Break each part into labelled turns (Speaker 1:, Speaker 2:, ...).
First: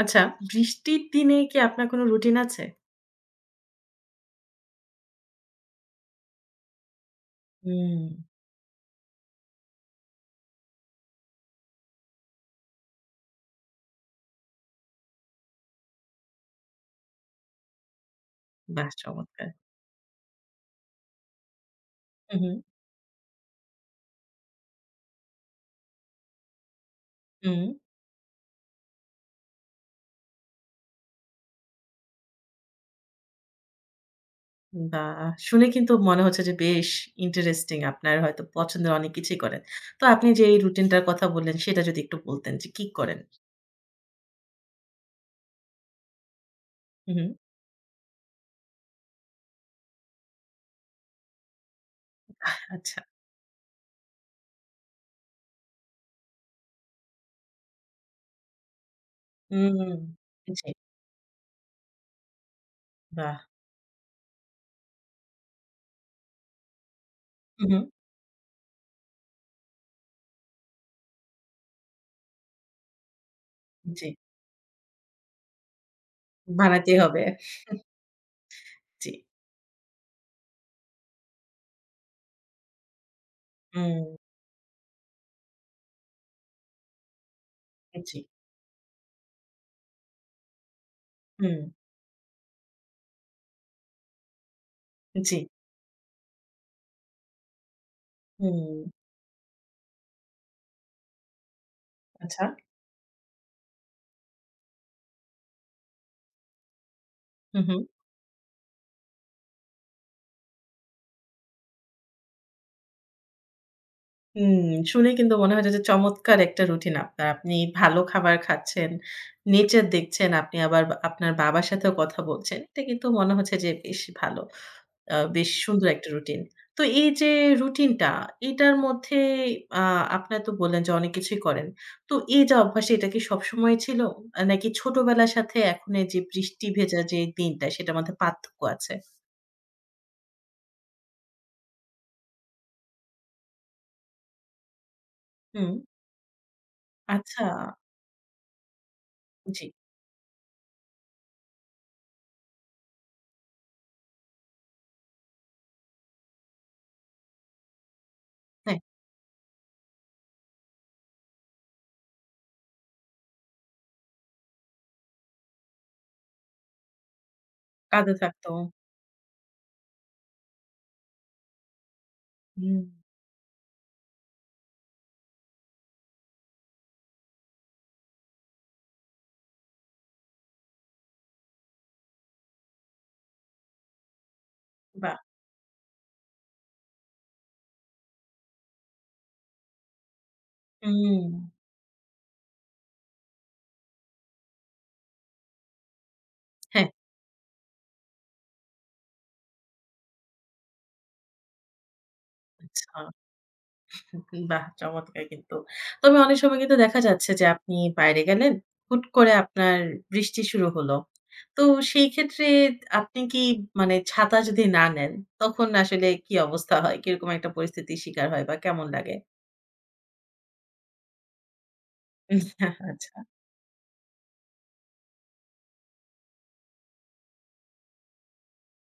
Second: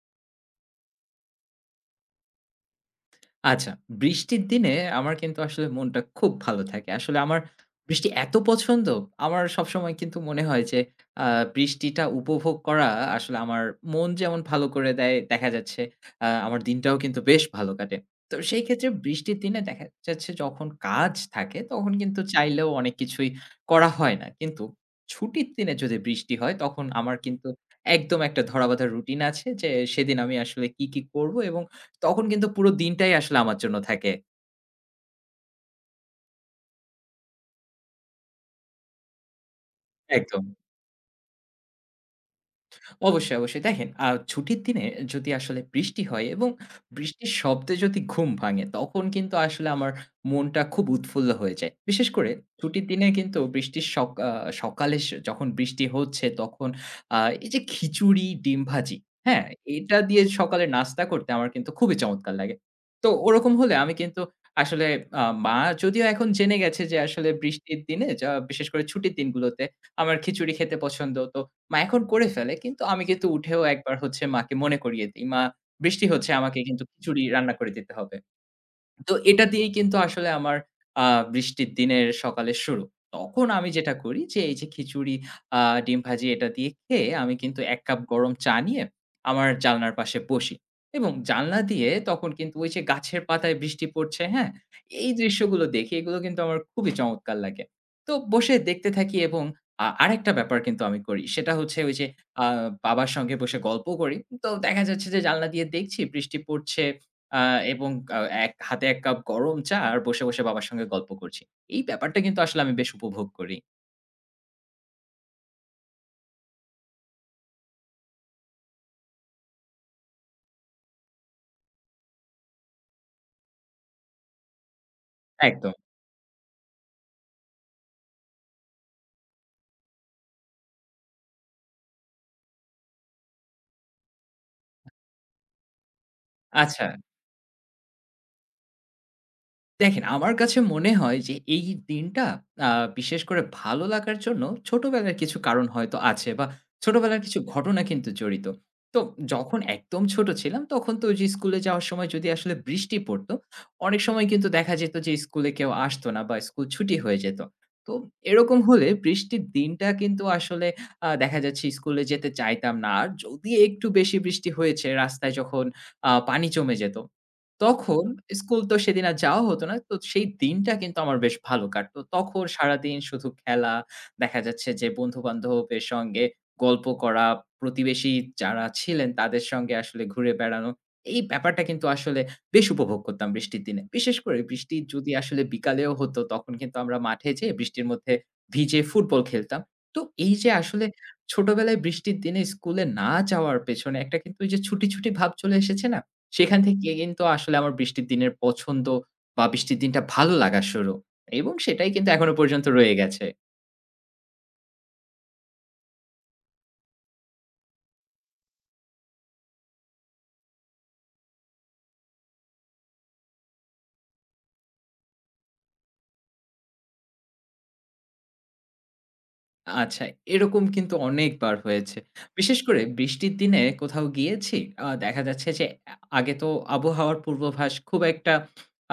Speaker 1: আচ্ছা, বৃষ্টির দিনে কি আপনার কোনো রুটিন আছে?
Speaker 2: আচ্ছা, বৃষ্টির দিনে আমার কিন্তু আসলে মনটা খুব ভালো থাকে। আসলে আমার
Speaker 1: হুম।
Speaker 2: বৃষ্টি এত পছন্দ, আমার সবসময় কিন্তু মনে হয় যে আ বৃষ্টিটা উপভোগ করা আসলে আমার মন যেমন ভালো করে দেয়, দেখা যাচ্ছে আমার দিনটাও কিন্তু বেশ ভালো কাটে। তো সেই ক্ষেত্রে
Speaker 1: বাহ!
Speaker 2: বৃষ্টির
Speaker 1: চমৎকার।
Speaker 2: দিনে দেখা যাচ্ছে যখন কাজ থাকে তখন কিন্তু
Speaker 1: হু, হু,
Speaker 2: চাইলেও অনেক কিছুই করা হয় না। কিন্তু ছুটির দিনে যদি বৃষ্টি হয় তখন আমার কিন্তু
Speaker 1: হুম।
Speaker 2: একদম একটা ধরাবাঁধা রুটিন আছে যে সেদিন আমি আসলে কি, কি করব, এবং তখন কিন্তু পুরো দিনটাই আসলে আমার জন্য থাকে।
Speaker 1: বাহ! শুনে কিন্তু মনে হচ্ছে যে বেশ ইন্টারেস্টিং। আপনার হয়তো পছন্দের অনেক কিছুই করেন। তো আপনি
Speaker 2: একদম।
Speaker 1: যে এই রুটিনটার কথা বললেন সেটা যদি একটু বলতেন যে কি করেন?
Speaker 2: অবশ্যই, অবশ্যই। দেখেন, ছুটির দিনে যদি আসলে বৃষ্টি হয় এবং
Speaker 1: হু, হু।
Speaker 2: বৃষ্টির শব্দে যদি ঘুম ভাঙে তখন কিন্তু আসলে আমার মনটা খুব উৎফুল্ল হয়ে যায়। বিশেষ করে ছুটির
Speaker 1: আচ্ছা।
Speaker 2: দিনে কিন্তু বৃষ্টির সক আ সকালে যখন বৃষ্টি হচ্ছে তখন আ এই যে খিচুড়ি, ডিম ভাজি, হ্যাঁ?
Speaker 1: হুম,
Speaker 2: এটা দিয়ে সকালে
Speaker 1: জি,
Speaker 2: নাস্তা করতে আমার কিন্তু খুবই চমৎকার লাগে। তো
Speaker 1: বাহ!
Speaker 2: ওরকম হলে আমি কিন্তু আসলে, মা যদিও এখন জেনে গেছে যে আসলে
Speaker 1: হু, হু।
Speaker 2: বৃষ্টির দিনে যা বিশেষ করে ছুটির দিনগুলোতে আমার খিচুড়ি খেতে পছন্দ। তো মা এখন করে ফেলে। কিন্তু আমি কিন্তু উঠেও একবার
Speaker 1: জি,
Speaker 2: হচ্ছে মাকে মনে করিয়ে দেই। "মা, বৃষ্টি হচ্ছে, আমাকে কিন্তু
Speaker 1: বানাতেই
Speaker 2: খিচুড়ি
Speaker 1: হবে।
Speaker 2: রান্না করে দিতে হবে।"
Speaker 1: জি,
Speaker 2: তো এটা দিয়েই কিন্তু আসলে আমার আ বৃষ্টির দিনের সকালের শুরু। তখন আমি যেটা
Speaker 1: হুম।
Speaker 2: করি যে এই যে খিচুড়ি, আ ডিম ভাজি এটা দিয়ে খেয়ে আমি কিন্তু ১ কাপ
Speaker 1: জি,
Speaker 2: গরম চা নিয়ে আমার জানলার পাশে বসি এবং
Speaker 1: হুম,
Speaker 2: জানলা দিয়ে তখন কিন্তু ওই যে গাছের পাতায় বৃষ্টি পড়ছে, হ্যাঁ? এই
Speaker 1: জি,
Speaker 2: দৃশ্যগুলো দেখি, এগুলো কিন্তু আমার খুবই চমৎকার লাগে। তো বসে
Speaker 1: হুম,
Speaker 2: দেখতে থাকি এবং আরেকটা ব্যাপার কিন্তু আমি করি। সেটা হচ্ছে ওই যে আ
Speaker 1: আচ্ছা।
Speaker 2: বাবার সঙ্গে বসে গল্প করি। তো দেখা যাচ্ছে যে জানলা দিয়ে দেখছি বৃষ্টি পড়ছে। আ
Speaker 1: হু, হু।
Speaker 2: এবং আ এক হাতে ১ কাপ গরম চা আর বসে, বসে বাবার সঙ্গে গল্প করছি। এই ব্যাপারটা কিন্তু আসলে আমি বেশ উপভোগ করি।
Speaker 1: হুম, শুনে কিন্তু মনে হচ্ছে যে চমৎকার একটা রুটিন আপনার। আপনি ভালো খাবার খাচ্ছেন, নেচার দেখছেন, আপনি আবার বা আপনার বাবার সাথেও কথা বলছেন। এটা কিন্তু মনে হচ্ছে যে বেশ ভালো। বেশ
Speaker 2: একদম।
Speaker 1: সুন্দর একটা রুটিন। তো এই যে রুটিনটা, এটার মধ্যে আ আপনারা তো বললেন যে অনেক কিছুই করেন। তো এই যে অভ্যাস, এটা কি সবসময় ছিল? নাকি ছোটবেলার সাথে এখন এই যে বৃষ্টি
Speaker 2: আচ্ছা।
Speaker 1: ভেজা যে দিনটা, সেটার মধ্যে পার্থক্য আছে?
Speaker 2: দেখেন, আমার কাছে মনে হয় যে এই দিনটা আ বিশেষ করে ভালো লাগার জন্য ছোটবেলার কিছু কারণ
Speaker 1: হুম,
Speaker 2: হয়তো আছে বা ছোটবেলার কিছু
Speaker 1: আচ্ছা।
Speaker 2: ঘটনা কিন্তু জড়িত। তো যখন
Speaker 1: জি,
Speaker 2: একদম ছোট ছিলাম তখন তো ওইযে স্কুলে যাওয়ার সময় যদি আসলে বৃষ্টি পড়তো, অনেক সময় কিন্তু দেখা যেত যে স্কুলে কেউ আসতো না বা স্কুল ছুটি হয়ে যেত। তো এরকম
Speaker 1: হ্যাঁ,
Speaker 2: হলে বৃষ্টির দিনটা কিন্তু আসলে দেখা যাচ্ছে স্কুলে যেতে চাইতাম না। আর যদি একটু বেশি বৃষ্টি হয়েছে রাস্তায় যখন পানি জমে যেত তখন
Speaker 1: কাঁদে থাকতো।
Speaker 2: স্কুল তো সেদিন আর যাওয়া হতো না। তো সেই দিনটা কিন্তু আমার বেশ ভালো কাটতো। তখন
Speaker 1: হুম,
Speaker 2: সারাদিন শুধু খেলা, দেখা যাচ্ছে যে বন্ধু-বান্ধবের সঙ্গে গল্প করা, প্রতিবেশী যারা ছিলেন তাদের সঙ্গে আসলে ঘুরে বেড়ানো। এই ব্যাপারটা কিন্তু আসলে বেশ উপভোগ করতাম বৃষ্টির দিনে। বিশেষ করে বৃষ্টি যদি
Speaker 1: বাহ!
Speaker 2: আসলে বিকালেও হতো তখন কিন্তু আমরা মাঠে যেয়ে বৃষ্টির মধ্যে ভিজে ফুটবল খেলতাম। তো এই যে আসলে
Speaker 1: হুম।
Speaker 2: ছোটবেলায় বৃষ্টির দিনে স্কুলে না যাওয়ার পেছনে একটা কিন্তু ওই যে ছুটি, ছুটি ভাব চলে এসেছে না? সেখান
Speaker 1: হ্যাঁ,
Speaker 2: থেকে কিন্তু আসলে আমার বৃষ্টির দিনের পছন্দ বা বৃষ্টির দিনটা ভালো লাগা শুরু এবং সেটাই কিন্তু এখনো পর্যন্ত
Speaker 1: আচ্ছা।
Speaker 2: রয়ে গেছে।
Speaker 1: বাহ! চমৎকার কিন্তু। তবে অনেক সময় কিন্তু দেখা যাচ্ছে যে আপনি বাইরে গেলেন, হুট করে আপনার বৃষ্টি শুরু হলো। তো সেই ক্ষেত্রে আপনি কি মানে ছাতা যদি না নেন, তখন আসলে কি অবস্থা হয়? কিরকম একটা পরিস্থিতির শিকার হয় বা কেমন লাগে?
Speaker 2: আচ্ছা, এরকম কিন্তু অনেকবার হয়েছে।
Speaker 1: উম,
Speaker 2: বিশেষ করে
Speaker 1: আচ্ছা।
Speaker 2: বৃষ্টির দিনে কোথাও গিয়েছি, দেখা যাচ্ছে যে আগে তো আবহাওয়ার পূর্বাভাস খুব একটা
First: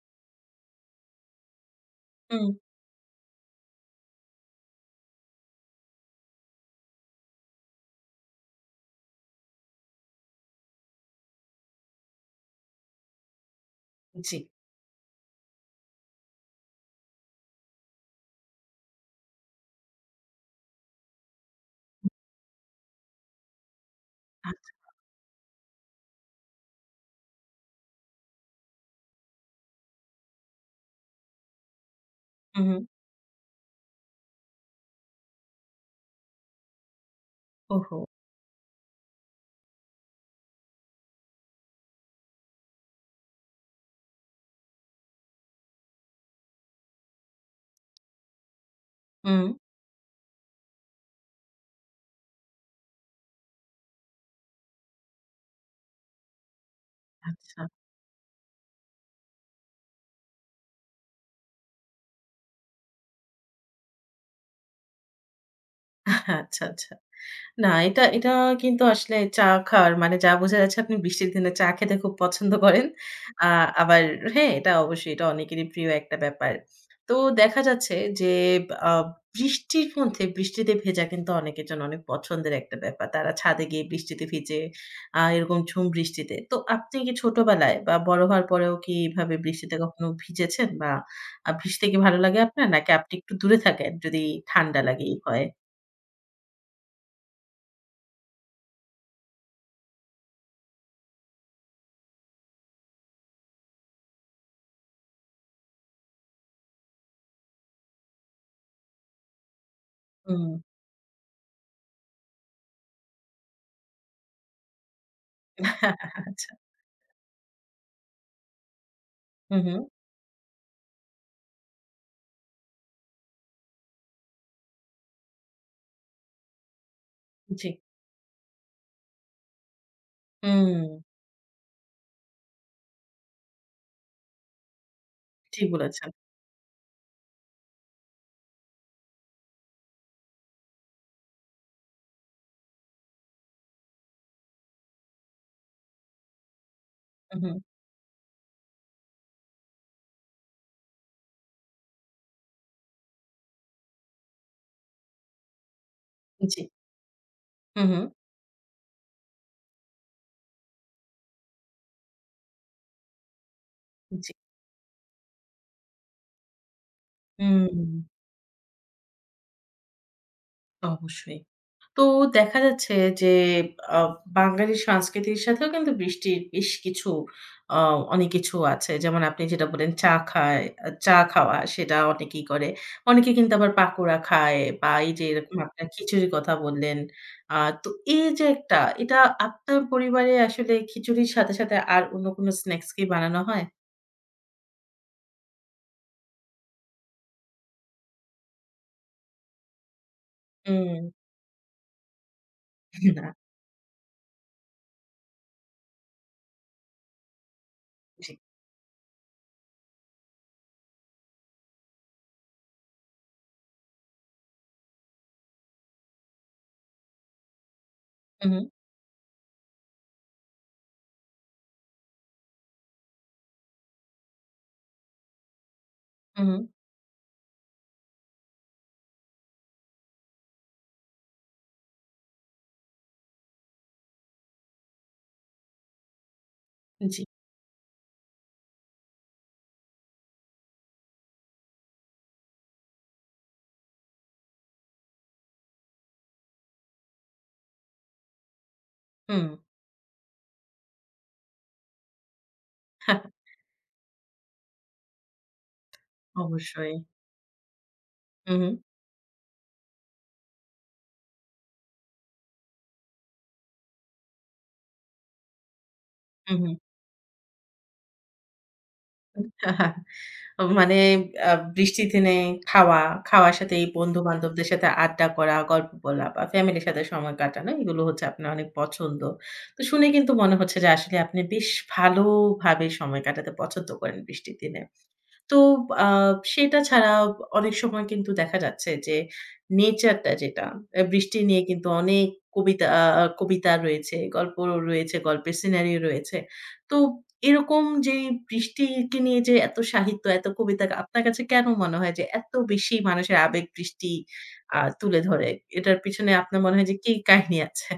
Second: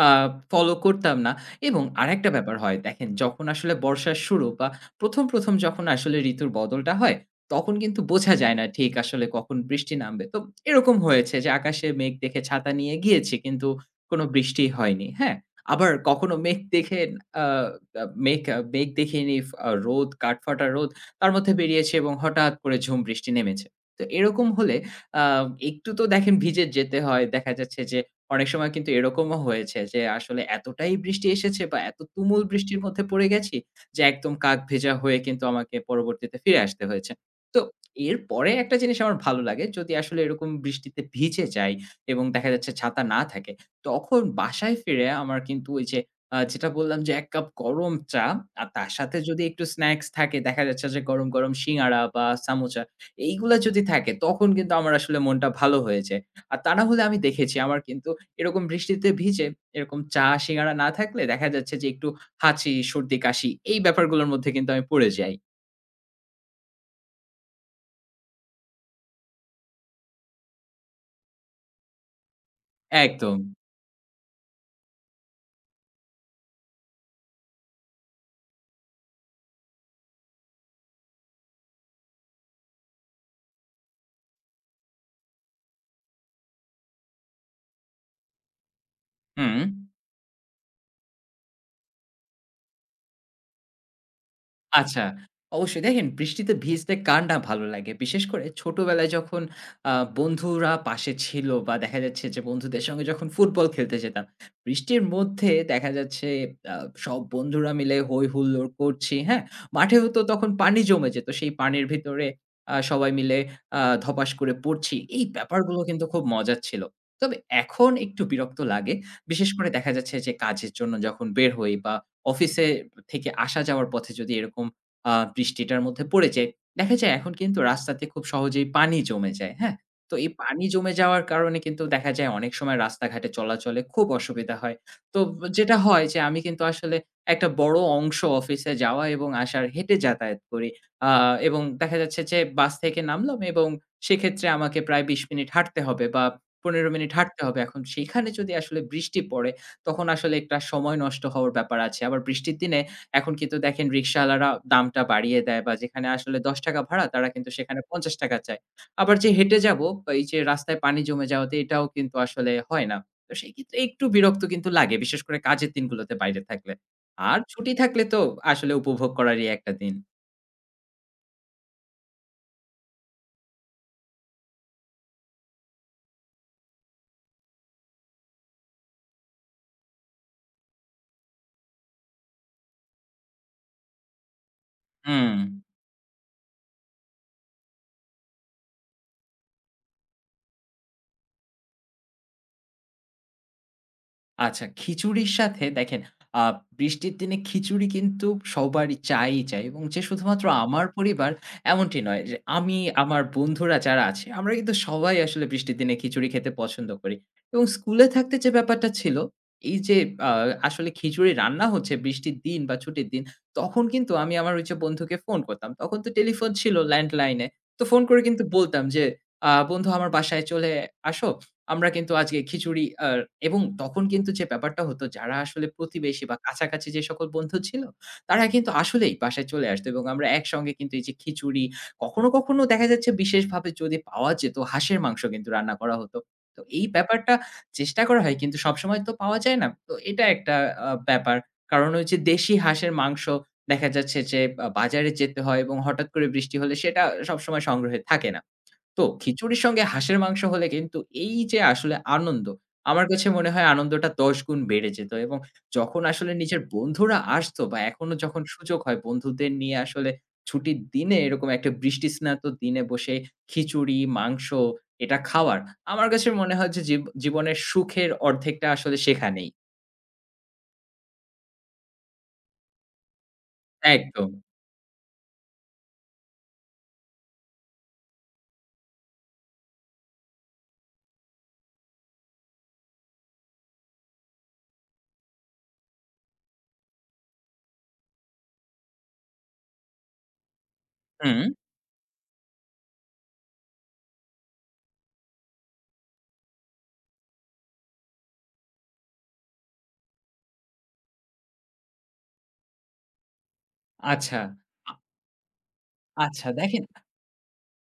Speaker 2: আ ফলো করতাম না এবং আরেকটা
Speaker 1: হুম,
Speaker 2: ব্যাপার হয় দেখেন, যখন আসলে বর্ষার শুরু বা ১ম, ১ম যখন আসলে ঋতুর বদলটা হয়, তখন কিন্তু বোঝা যায় না ঠিক আসলে কখন বৃষ্টি নামবে। তো এরকম হয়েছে যে আকাশে মেঘ দেখে ছাতা নিয়ে গিয়েছি কিন্তু কোনো
Speaker 1: জি।
Speaker 2: বৃষ্টি হয়নি, হ্যাঁ? আবার কখনো মেঘ দেখে আ আ মেঘ আ মেঘ দেখিনি, ফ আ রোদ, কাঠফাটা রোদ তার মধ্যে বেরিয়েছে এবং হঠাৎ করে ঝুম বৃষ্টি নেমেছে। তো এরকম
Speaker 1: আ
Speaker 2: হলে আ একটু তো দেখেন ভিজে যেতে হয়। দেখা যাচ্ছে যে অনেক সময় কিন্তু এরকমও হয়েছে যে আসলে এতটাই বৃষ্টি এসেছে বা এত তুমুল
Speaker 1: হুম,
Speaker 2: বৃষ্টির
Speaker 1: হুম।
Speaker 2: মধ্যে পড়ে গেছি যে একদম কাক ভেজা হয়ে কিন্তু আমাকে পরবর্তীতে ফিরে আসতে হয়েছে। তো
Speaker 1: ওহো!
Speaker 2: এরপরে একটা জিনিস আমার ভালো লাগে, যদি আসলে এরকম বৃষ্টিতে ভিজে যাই এবং দেখা যাচ্ছে ছাতা না থাকে, তখন বাসায় ফিরে আমার কিন্তু ওই যে যেটা বললাম যে ১ কাপ গরম চা আর তার সাথে যদি
Speaker 1: হুম,
Speaker 2: একটু স্ন্যাকস থাকে, দেখা যাচ্ছে যে গরম, গরম সিঙ্গাড়া বা সামোচা এইগুলা যদি থাকে তখন কিন্তু আমার আসলে মনটা ভালো হয়ে যায়। আর তা না হলে আমি দেখেছি
Speaker 1: আচ্ছা।
Speaker 2: আমার কিন্তু এরকম বৃষ্টিতে ভিজে এরকম চা, সিঙ্গাড়া না থাকলে দেখা যাচ্ছে যে একটু হাঁচি, সর্দি, কাশি এই ব্যাপারগুলোর মধ্যে কিন্তু আমি পড়ে যাই।
Speaker 1: আচ্ছা, আচ্ছা। না, এটা এটা কিন্তু আসলে চা খাওয়ার মানে যা বোঝা যাচ্ছে আপনি বৃষ্টির দিনে চা খেতে খুব পছন্দ করেন।
Speaker 2: একদম।
Speaker 1: আ আবার হ্যাঁ, এটা অবশ্যই এটা অনেকেরই প্রিয় একটা ব্যাপার। তো দেখা যাচ্ছে যে আ বৃষ্টির মধ্যে বৃষ্টিতে ভেজা কিন্তু অনেকের জন্য অনেক পছন্দের একটা ব্যাপার। তারা ছাদে গিয়ে বৃষ্টিতে ভিজে এরকম ঝুম বৃষ্টিতে। তো আপনি কি ছোটবেলায় বা বড় হওয়ার পরেও কি এভাবে
Speaker 2: হুম।
Speaker 1: বৃষ্টিতে কখনো ভিজেছেন? বা ভিজতে কি ভালো লাগে আপনার? নাকি আপনি একটু দূরে থাকেন যদি ঠান্ডা
Speaker 2: আচ্ছা।
Speaker 1: লাগে এই ভয়ে?
Speaker 2: অবশ্যই দেখেন, বৃষ্টিতে ভিজতে কার না ভালো লাগে? বিশেষ করে ছোটবেলায় যখন আ বন্ধুরা পাশে ছিল বা দেখা যাচ্ছে যে বন্ধুদের সঙ্গে যখন ফুটবল খেলতে যেতাম, বৃষ্টির মধ্যে দেখা যাচ্ছে আ সব বন্ধুরা মিলে হৈ হুল্লোড় করছি, হ্যাঁ? মাঠেও তো তখন
Speaker 1: হুম।
Speaker 2: পানি জমে যেত। সেই পানির ভিতরে সবাই মিলে ধপাস করে পড়ছি। এই ব্যাপারগুলো কিন্তু খুব মজার ছিল। তবে এখন একটু বিরক্ত লাগে। বিশেষ
Speaker 1: হুম,
Speaker 2: করে
Speaker 1: হুম।
Speaker 2: দেখা যাচ্ছে যে কাজের জন্য যখন বের হই বা অফিসে থেকে আসা যাওয়ার পথে যদি এরকম বৃষ্টিটার মধ্যে পড়ে যাই, দেখা যায় এখন কিন্তু
Speaker 1: জি।
Speaker 2: রাস্তাতে খুব সহজেই পানি জমে যায়, হ্যাঁ? তো এই পানি জমে
Speaker 1: হুম,
Speaker 2: যাওয়ার কারণে কিন্তু দেখা যায় অনেক সময় রাস্তাঘাটে চলাচলে খুব অসুবিধা হয়। তো
Speaker 1: ঠিক
Speaker 2: যেটা হয়
Speaker 1: বলেছেন।
Speaker 2: যে আমি কিন্তু আসলে একটা বড় অংশ অফিসে যাওয়া এবং আসার হেঁটে যাতায়াত করি। আ এবং দেখা যাচ্ছে যে বাস থেকে নামলাম এবং সেক্ষেত্রে আমাকে প্রায় ২০ মিনিট হাঁটতে হবে বা ১৫ মিনিট
Speaker 1: হুম,
Speaker 2: হাঁটতে
Speaker 1: হুম।
Speaker 2: হবে। এখন সেখানে যদি আসলে বৃষ্টি পড়ে তখন আসলে একটা সময় নষ্ট হওয়ার ব্যাপার আছে। আবার বৃষ্টির দিনে এখন কিন্তু দেখেন, রিকশাওয়ালারা দামটা বাড়িয়ে দেয় বা যেখানে আসলে
Speaker 1: জি।
Speaker 2: ৳১০ ভাড়া তারা কিন্তু সেখানে
Speaker 1: হুম, হুম।
Speaker 2: ৳৫০ চায়। আবার যে হেঁটে যাবো বা এই যে রাস্তায় পানি জমে যাওয়াতে এটাও কিন্তু আসলে হয় না। তো সেই ক্ষেত্রে একটু
Speaker 1: জি।
Speaker 2: বিরক্ত কিন্তু লাগে, বিশেষ করে কাজের দিনগুলোতে বাইরে থাকলে। আর
Speaker 1: হুম,
Speaker 2: ছুটি থাকলে তো আসলে উপভোগ করারই একটা দিন।
Speaker 1: অবশ্যই। তো দেখা যাচ্ছে যে আ বাঙালি সংস্কৃতির সাথেও কিন্তু বৃষ্টির বেশ কিছু আ অনেক কিছু আছে। যেমন আপনি যেটা বললেন চা খায় চা খাওয়া সেটা অনেকেই করে। অনেকে কিন্তু আবার পাকোড়া খায় বা এই যে
Speaker 2: হুম।
Speaker 1: এরকম আপনার খিচুড়ির কথা বললেন। আ তো এই যে এটা আপনার পরিবারে আসলে খিচুড়ির সাথে, সাথে আর অন্য কোনো স্ন্যাকস কি বানানো হয়?
Speaker 2: আচ্ছা, খিচুড়ির সাথে দেখেন, আ বৃষ্টির দিনে খিচুড়ি কিন্তু সবারই চাই-ই চাই এবং যে শুধুমাত্র আমার
Speaker 1: হুম।
Speaker 2: পরিবার এমনটি নয়, যে আমি আমার বন্ধুরা যারা আছে আমরা কিন্তু সবাই আসলে বৃষ্টির দিনে খিচুড়ি খেতে পছন্দ করি এবং স্কুলে
Speaker 1: জি।
Speaker 2: থাকতে যে ব্যাপারটা ছিল, এই যে আ আসলে খিচুড়ি রান্না হচ্ছে বৃষ্টির দিন বা ছুটির দিন, তখন কিন্তু আমি আমার ওই যে বন্ধুকে ফোন করতাম। তখন তো টেলিফোন ছিল ল্যান্ডলাইনে। তো ফোন করে কিন্তু
Speaker 1: হুম,
Speaker 2: বলতাম যে, বন্ধু আমার বাসায় চলে আসো।" আমরা কিন্তু আজকে খিচুড়ি এবং তখন কিন্তু যে ব্যাপারটা হতো, যারা আসলে প্রতিবেশী বা
Speaker 1: হুম,
Speaker 2: কাছাকাছি যে সকল বন্ধু ছিল, তারা কিন্তু আসলেই বাসায় চলে আসতো এবং আমরা একসঙ্গে কিন্তু এই যে খিচুড়ি, কখনো, কখনো দেখা যাচ্ছে বিশেষভাবে যদি পাওয়া যেত হাঁসের মাংস কিন্তু রান্না করা হতো। তো এই
Speaker 1: হুম, জি।
Speaker 2: ব্যাপারটা চেষ্টা করা হয় কিন্তু সবসময় তো পাওয়া যায় না। তো এটা একটা ব্যাপার। কারণ ওই যে দেশি হাঁসের মাংস দেখা যাচ্ছে যে বা বাজারে যেতে হয় এবং হঠাৎ করে বৃষ্টি হলে সেটা সবসময় সংগ্রহে থাকে না। তো
Speaker 1: হুম,
Speaker 2: খিচুড়ির সঙ্গে হাঁসের মাংস হলে কিন্তু এই যে আসলে আনন্দ, আমার কাছে মনে হয় আনন্দটা ১০ গুণ বেড়ে যেত এবং যখন আসলে নিজের
Speaker 1: অবশ্যই।
Speaker 2: বন্ধুরা আসতো বা এখনো যখন
Speaker 1: হুম, হুম,
Speaker 2: সুযোগ হয় বন্ধুদের নিয়ে আসলে ছুটির দিনে এরকম একটা বৃষ্টিস্নাত দিনে বসে খিচুড়ি, মাংস এটা খাওয়ার, আমার কাছে মনে
Speaker 1: হুম,
Speaker 2: হয়
Speaker 1: হুম।
Speaker 2: যে জীবনের সুখের অর্ধেকটা আসলে সেখানেই।
Speaker 1: মানে আ বৃষ্টির দিনে খাওয়া, খাওয়ার সাথে এই
Speaker 2: একদম।
Speaker 1: বন্ধু-বান্ধবদের সাথে আড্ডা করা, গল্প বলা বা ফ্যামিলির সাথে সময় কাটানো এগুলো হচ্ছে আপনার অনেক পছন্দ। তো শুনে কিন্তু মনে হচ্ছে যে আসলে আপনি বেশ ভালোভাবে সময় কাটাতে পছন্দ করেন বৃষ্টির দিনে। তো আ সেটা ছাড়া অনেক সময় কিন্তু দেখা যাচ্ছে যে নেচারটা যেটা বৃষ্টি
Speaker 2: হুম,
Speaker 1: নিয়ে কিন্তু অনেক কবিতা আ আ কবিতা রয়েছে, গল্প রয়েছে, গল্পের সিনারিও রয়েছে। তো এরকম যেই বৃষ্টিকে নিয়ে যে এত সাহিত্য, এত কবিতা আপনার কাছে কেন মনে হয় যে এত বেশি মানুষের আবেগ বৃষ্টি
Speaker 2: আচ্ছা, আ
Speaker 1: তুলে ধরে? এটার পিছনে
Speaker 2: আচ্ছা
Speaker 1: আপনার মনে
Speaker 2: দেখেন,
Speaker 1: হয় যে কি কাহিনী আছে?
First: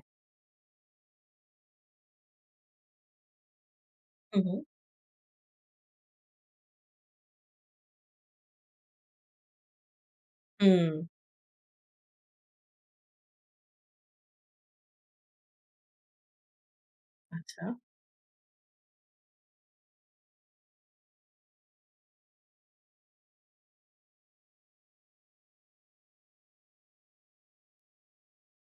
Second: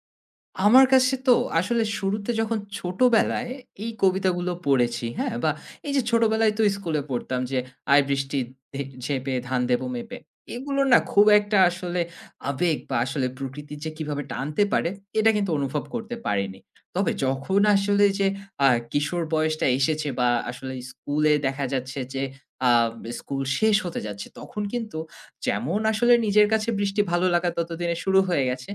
Speaker 2: আমার কাছে তো আসলে শুরুতে যখন ছোটবেলায় এই
Speaker 1: হু,
Speaker 2: কবিতাগুলো
Speaker 1: হু।
Speaker 2: পড়েছি, হ্যাঁ? বা এই যে ছোটবেলায় তো স্কুলে পড়তাম যে, "আয় বৃষ্টি ঝেঁপে ধান দেবো মেপে।" এগুলো
Speaker 1: হুম,
Speaker 2: না খুব একটা আসলে আবেগ বা আসলে প্রকৃতি যে কিভাবে টানতে পারে, এটা কিন্তু অনুভব করতে পারিনি। তবে যখন
Speaker 1: আচ্ছা।
Speaker 2: আসলে যে কিশোর বয়সটা এসেছে বা আসলে স্কুলে দেখা যাচ্ছে যে আ স্কুল শেষ হতে যাচ্ছে, তখন কিন্তু যেমন আসলে নিজের কাছে বৃষ্টি ভালো লাগা ততদিনে শুরু হয়ে গেছে,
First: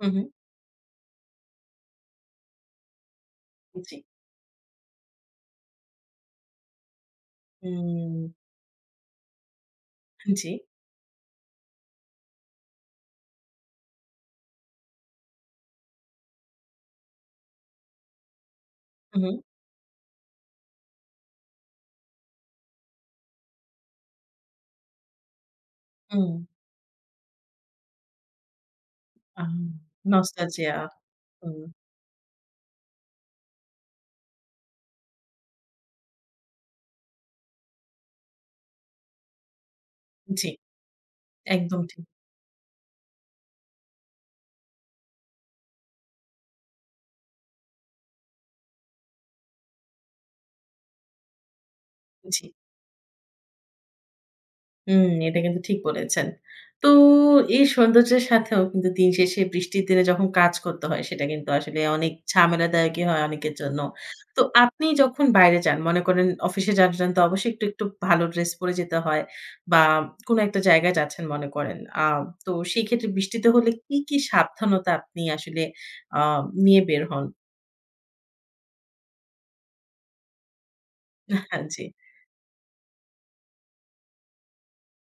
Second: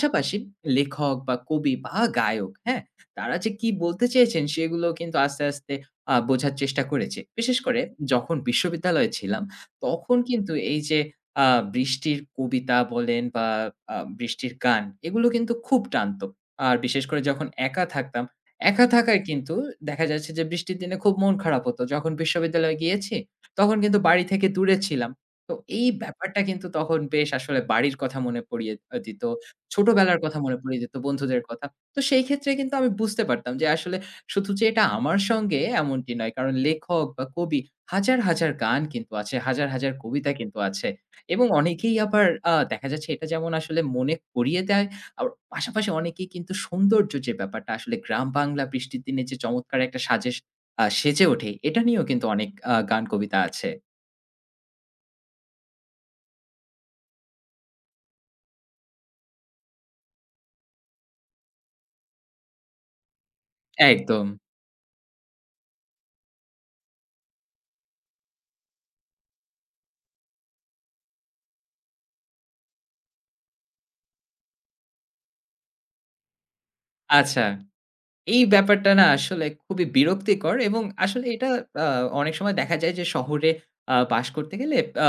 Speaker 1: হু, হু।
Speaker 2: লেখক বা কবি বা গায়ক, হ্যাঁ? তারা যে কি
Speaker 1: জি।
Speaker 2: বলতে চেয়েছেন সেগুলো কিন্তু আস্তে, আস্তে বোঝার চেষ্টা করেছি। বিশেষ করে
Speaker 1: হুম,
Speaker 2: যখন বিশ্ববিদ্যালয়ে ছিলাম তখন
Speaker 1: জি।
Speaker 2: কিন্তু এই যে আ বৃষ্টির কবিতা বলেন বা বৃষ্টির গান এগুলো কিন্তু খুব টানতো। আর বিশেষ করে যখন একা থাকতাম, একা
Speaker 1: হু,
Speaker 2: থাকায়
Speaker 1: হু।
Speaker 2: কিন্তু দেখা যাচ্ছে যে বৃষ্টির দিনে খুব মন খারাপ হতো। যখন বিশ্ববিদ্যালয়ে গিয়েছি তখন কিন্তু বাড়ি থেকে দূরে ছিলাম। তো এই
Speaker 1: হুম।
Speaker 2: ব্যাপারটা কিন্তু তখন বেশ আসলে বাড়ির কথা মনে পড়িয়ে দিত।
Speaker 1: আ
Speaker 2: ছোটবেলার কথা মনে পড়ে
Speaker 1: নস্টালজিয়া।
Speaker 2: যেত, বন্ধুদের
Speaker 1: হুম,
Speaker 2: কথা। তো সেই ক্ষেত্রে কিন্তু আমি বুঝতে পারতাম যে আসলে শুধু যে এটা আমার সঙ্গে এমনটি নয়। কারণ লেখক বা কবি হাজার, হাজার গান কিন্তু আছে, হাজার, হাজার কবিতা
Speaker 1: জি,
Speaker 2: কিন্তু আছে। এবং
Speaker 1: একদম
Speaker 2: অনেকেই
Speaker 1: ঠিক।
Speaker 2: আবার দেখা যাচ্ছে এটা যেমন আসলে মনে করিয়ে দেয়, আবার পাশাপাশি অনেকেই কিন্তু সৌন্দর্য যে ব্যাপারটা আসলে গ্রাম বাংলা বৃষ্টির দিনে যে চমৎকার একটা সাজেশ আ সেজে ওঠে, এটা নিয়েও কিন্তু
Speaker 1: জি।
Speaker 2: অনেক গান কবিতা আছে।
Speaker 1: হুম, এটা কিন্তু ঠিক বলেছেন। তো এই সৌন্দর্যের সাথেও কিন্তু দিন শেষে বৃষ্টির দিনে যখন কাজ করতে হয় সেটা কিন্তু আসলে অনেক ঝামেলাদায়কই হয় অনেকের জন্য।
Speaker 2: একদম।
Speaker 1: তো আপনি যখন বাইরে যান, মনে করেন অফিসে যাচ্ছেন তো অবশ্যই একটু, একটু ভালো ড্রেস পরে যেতে হয় বা কোনো একটা জায়গায় যাচ্ছেন মনে করেন। তো সেই ক্ষেত্রে বৃষ্টিতে হলে কি, কি সাবধানতা আপনি আসলে আ নিয়ে বের হন?
Speaker 2: আচ্ছা। এই ব্যাপারটা না আসলে খুবই বিরক্তিকর এবং আসলে এটা
Speaker 1: হ্যাঁ, জি।
Speaker 2: আ অনেক সময় দেখা যায় যে শহরে বাস করতে গেলে আ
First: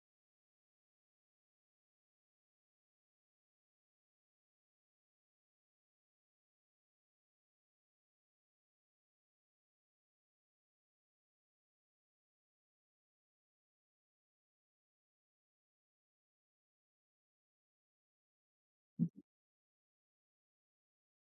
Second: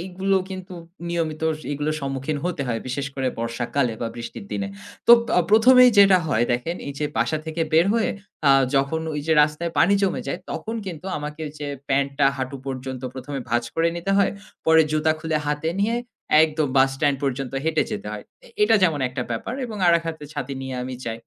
Speaker 2: এইগুলো কিন্তু নিয়মিত এগুলোর সম্মুখীন হতে হয়। বিশেষ করে বর্ষাকালে বা বৃষ্টির দিনে। তো ১ম এই যেটা হয় দেখেন, এই যে বাসা থেকে বের হয়ে আ যখন ওই যে রাস্তায় পানি জমে যায় তখন কিন্তু আমাকে ওই যে প্যান্টটা হাঁটু পর্যন্ত ১ম এ ভাঁজ করে নিতে হয়। পরে জুতা খুলে হাতে নিয়ে একদম বাস স্ট্যান্ড পর্যন্ত হেঁটে যেতে হয়। এটা যেমন একটা ব্যাপার এবং আরেক হাতে ছাতি নিয়ে আমি যাই।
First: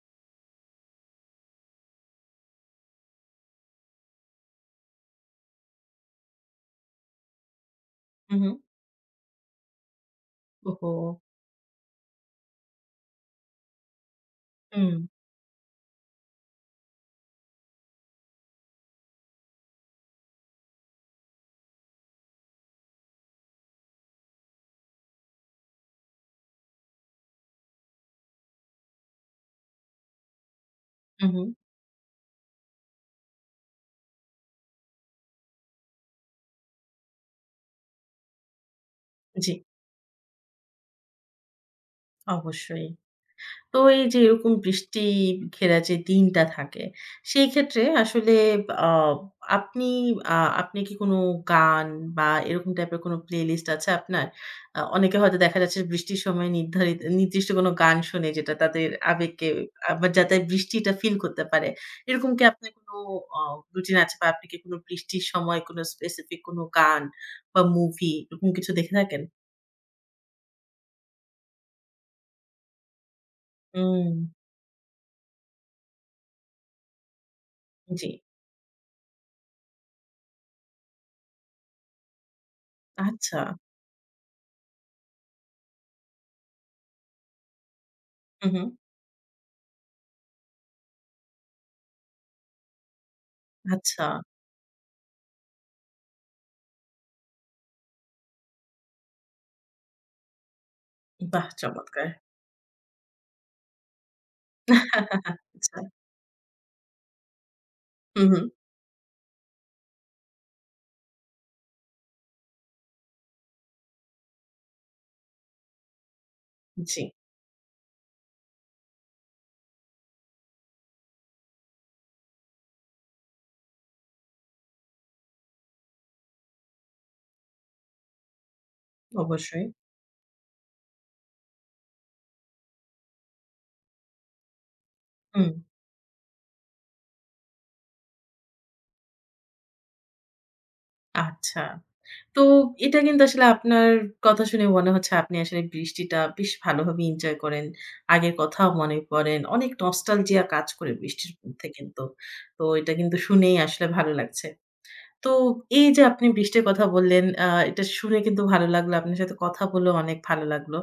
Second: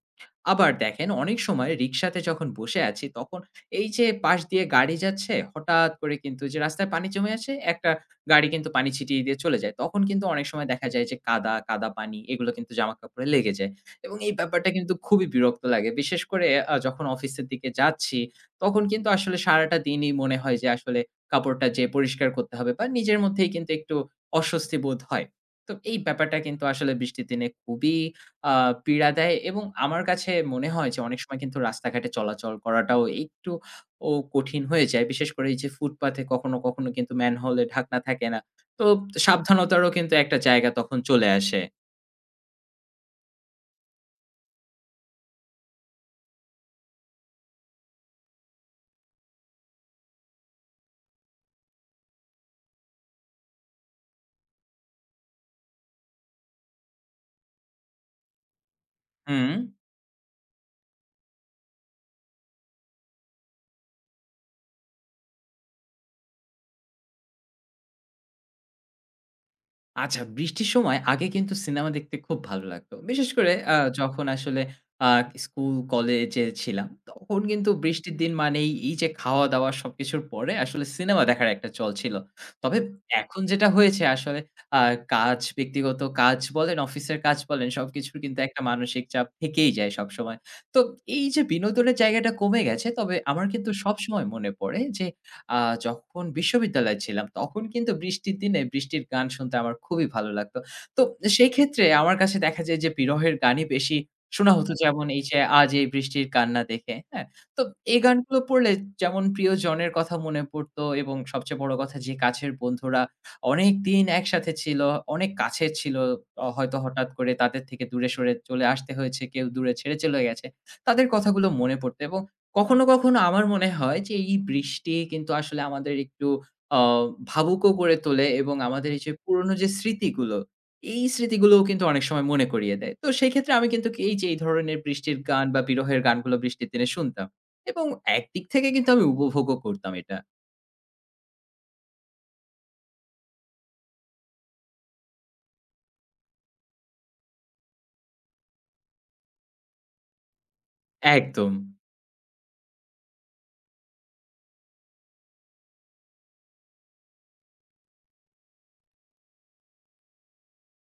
Speaker 2: আবার দেখেন অনেক সময় রিক্সাতে যখন বসে আছি তখন এই যে পাশ দিয়ে গাড়ি যাচ্ছে, হঠাৎ করে কিন্তু যে রাস্তায় পানি জমে আছে, একটা
Speaker 1: হু,
Speaker 2: গাড়ি
Speaker 1: হু।
Speaker 2: কিন্তু পানি ছিটিয়ে দিয়ে চলে যায় তখন কিন্তু অনেক সময় দেখা
Speaker 1: ওহো!
Speaker 2: যায় যে কাদা কাদা পানি এগুলো কিন্তু জামা কাপড়ে লেগে যায় এবং এই ব্যাপারটা
Speaker 1: হুম,
Speaker 2: কিন্তু খুবই বিরক্ত লাগে, বিশেষ করে যখন অফিসের দিকে যাচ্ছি তখন কিন্তু আসলে সারাটা দিনই মনে হয় যে আসলে কাপড়টা যে পরিষ্কার করতে হবে বা নিজের মধ্যেই কিন্তু একটু অস্বস্তি বোধ হয়। তো এই ব্যাপারটা কিন্তু আসলে বৃষ্টির দিনে খুবই আ পীড়া দেয় এবং আমার কাছে মনে হয় যে অনেক
Speaker 1: হু,
Speaker 2: সময়
Speaker 1: হু।
Speaker 2: কিন্তু রাস্তাঘাটে চলাচল করাটাও একটু কঠিন হয়ে যায়। বিশেষ করে এই যে ফুটপাথে কখনো, কখনো কিন্তু ম্যানহোল এ ঢাকনা থাকে না। তো
Speaker 1: জি,
Speaker 2: সাবধানতারও কিন্তু একটা জায়গা তখন চলে আসে।
Speaker 1: অবশ্যই। তো এই যে এরকম বৃষ্টি ঘেরা যে দিনটা থাকে, সেই ক্ষেত্রে আসলে আ আপনি আ আপনি কি কোনো গান বা এরকম টাইপের কোনো প্লেলিস্ট আছে আপনার? অনেকে হয়তো দেখা যাচ্ছে বৃষ্টির সময় নির্ধারিত নির্দিষ্ট কোনো গান শোনে যেটা তাদের আবেগকে
Speaker 2: হুম।
Speaker 1: আবার যাতে বৃষ্টিটা ফিল করতে পারে। এরকম কি আপনার কোনো অ রুটিন আছে বা আপনি কি কোনো বৃষ্টির সময় কোনো স্পেসিফিক কোনো গান বা মুভি এরকম কিছু দেখে থাকেন?
Speaker 2: আচ্ছা, বৃষ্টির সময় আগে কিন্তু সিনেমা দেখতে খুব ভালো লাগতো। বিশেষ করে
Speaker 1: হুম,
Speaker 2: যখন আসলে আ স্কুল, কলেজে ছিলাম, তখন কিন্তু
Speaker 1: জি।
Speaker 2: বৃষ্টির দিন মানেই এই যে খাওয়া-দাওয়া সবকিছুর পরে আসলে সিনেমা দেখার একটা চল ছিল। তবে
Speaker 1: আচ্ছা।
Speaker 2: এখন যেটা হয়েছে আসলে আ কাজ, ব্যক্তিগত কাজ বলেন, অফিসের কাজ বলেন, সবকিছুর কিন্তু
Speaker 1: হু,
Speaker 2: একটা
Speaker 1: হু।
Speaker 2: মানসিক চাপ থেকেই যায় সবসময়। তো এই যে বিনোদনের জায়গাটা কমে গেছে, তবে আমার কিন্তু
Speaker 1: আচ্ছা।
Speaker 2: সবসময় মনে পড়ে যে আ যখন বিশ্ববিদ্যালয়ে ছিলাম তখন কিন্তু বৃষ্টির দিনে বৃষ্টির গান শুনতে আমার খুবই ভালো লাগতো। তো
Speaker 1: বাহ!
Speaker 2: সেই ক্ষেত্রে
Speaker 1: চমৎকার।
Speaker 2: আমার কাছে দেখা যায় যে বিরহের গানই বেশি শোনা হতো, যেমন এই যে আজ
Speaker 1: আচ্ছা।
Speaker 2: এই বৃষ্টির কান্না দেখে, হ্যাঁ? তো এই
Speaker 1: হু,
Speaker 2: গানগুলো
Speaker 1: হু।
Speaker 2: পড়লে যেমন প্রিয়জনের কথা মনে পড়তো এবং সবচেয়ে বড় কথা যে কাছের বন্ধুরা অনেকদিন একসাথে ছিল, অনেক কাছের ছিল। হয়তো
Speaker 1: জি,
Speaker 2: হঠাৎ করে তাদের থেকে দূরে সরে চলে আসতে হয়েছে, কেউ দূরে ছেড়ে চলে গেছে। তাদের কথাগুলো মনে পড়তো এবং কখনো, কখনো আমার মনে হয় যে এই বৃষ্টি কিন্তু আসলে আমাদের একটু আ ভাবুকও করে তোলে এবং আমাদের এই যে পুরনো
Speaker 1: অবশ্যই।
Speaker 2: যে স্মৃতিগুলো, এই স্মৃতিগুলোও কিন্তু অনেক সময় মনে করিয়ে দেয়। তো সেক্ষেত্রে আমি কিন্তু এই যে এই ধরনের বৃষ্টির গান
Speaker 1: হুম,
Speaker 2: বা বিরহের গানগুলো বৃষ্টির দিনে শুনতাম এবং একদিক থেকে কিন্তু আমি উপভোগও করতাম এটা।
Speaker 1: আচ্ছা। তো এটা কিন্তু আসলে আপনার কথা শুনে মনে হচ্ছে আপনি আসলে বৃষ্টিটা বেশ ভালোভাবে এনজয় করেন। আগের কথাও মনে পড়েন। অনেক নস্টালজিয়া কাজ করে বৃষ্টির
Speaker 2: একদম।
Speaker 1: মধ্যে কিন্তু। তো এটা কিন্তু শুনেই আসলে ভালো লাগছে। তো এই যে আপনি বৃষ্টির কথা বললেন, এটা শুনে কিন্তু ভালো লাগলো। আপনার সাথে কথা বলেও অনেক ভালো লাগলো।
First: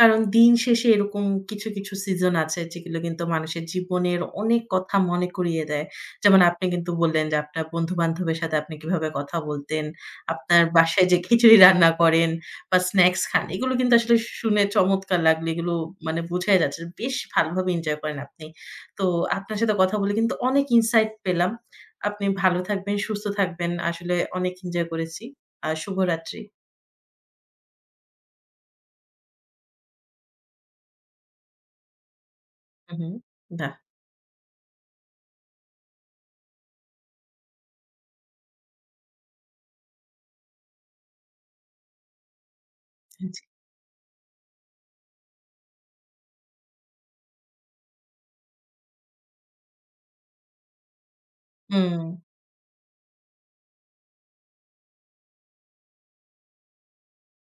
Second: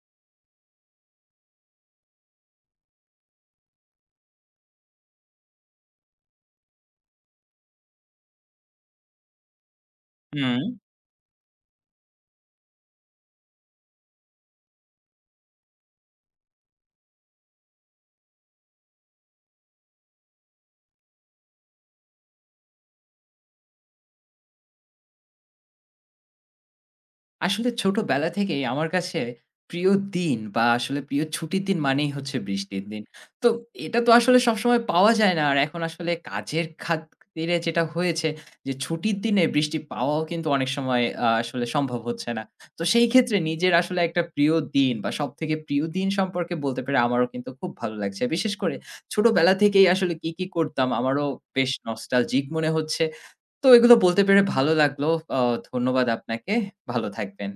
Speaker 1: কারণ দিন শেষে এরকম কিছু, কিছু সিজন আছে যেগুলো কিন্তু মানুষের জীবনের অনেক কথা মনে করিয়ে দেয়। যেমন আপনি কিন্তু বললেন যে আপনার বন্ধু-বান্ধবের সাথে আপনি কিভাবে কথা বলতেন,
Speaker 2: হুম।
Speaker 1: আপনার বাসায় যে খিচুড়ি রান্না করেন বা স্ন্যাকস খান, এগুলো কিন্তু আসলে শুনে চমৎকার লাগলো। এগুলো মানে বোঝাই যাচ্ছে যে বেশ ভালোভাবে এনজয় করেন আপনি। তো আপনার সাথে কথা বলে কিন্তু অনেক ইনসাইট পেলাম। আপনি ভালো থাকবেন, সুস্থ থাকবেন। আসলে অনেক এনজয় করেছি। শুভরাত্রি।
Speaker 2: আসলে ছোটবেলা থেকেই আমার কাছে প্রিয় দিন বা আসলে প্রিয় ছুটির দিন মানেই হচ্ছে বৃষ্টির
Speaker 1: হু,
Speaker 2: দিন।
Speaker 1: হু।
Speaker 2: তো
Speaker 1: বাহ!
Speaker 2: এটা তো আসলে সবসময় পাওয়া যায় না। আর এখন আসলে কাজের খাতিরে যেটা হয়েছে যে ছুটির দিনে বৃষ্টি পাওয়াও কিন্তু অনেক সময় আসলে সম্ভব হচ্ছে না। তো সেই ক্ষেত্রে
Speaker 1: জি।
Speaker 2: নিজের আসলে একটা প্রিয় দিন বা সবথেকে প্রিয় দিন সম্পর্কে বলতে পেরে আমারও কিন্তু খুব ভালো লাগছে। বিশেষ করে ছোটবেলা থেকেই আসলে কি, কি করতাম আমারও বেশ
Speaker 1: হুম।
Speaker 2: নস্টালজিক মনে হচ্ছে। তো এগুলো বলতে পেরে ভালো লাগলো। আ ধন্যবাদ আপনাকে। ভালো থাকবেন।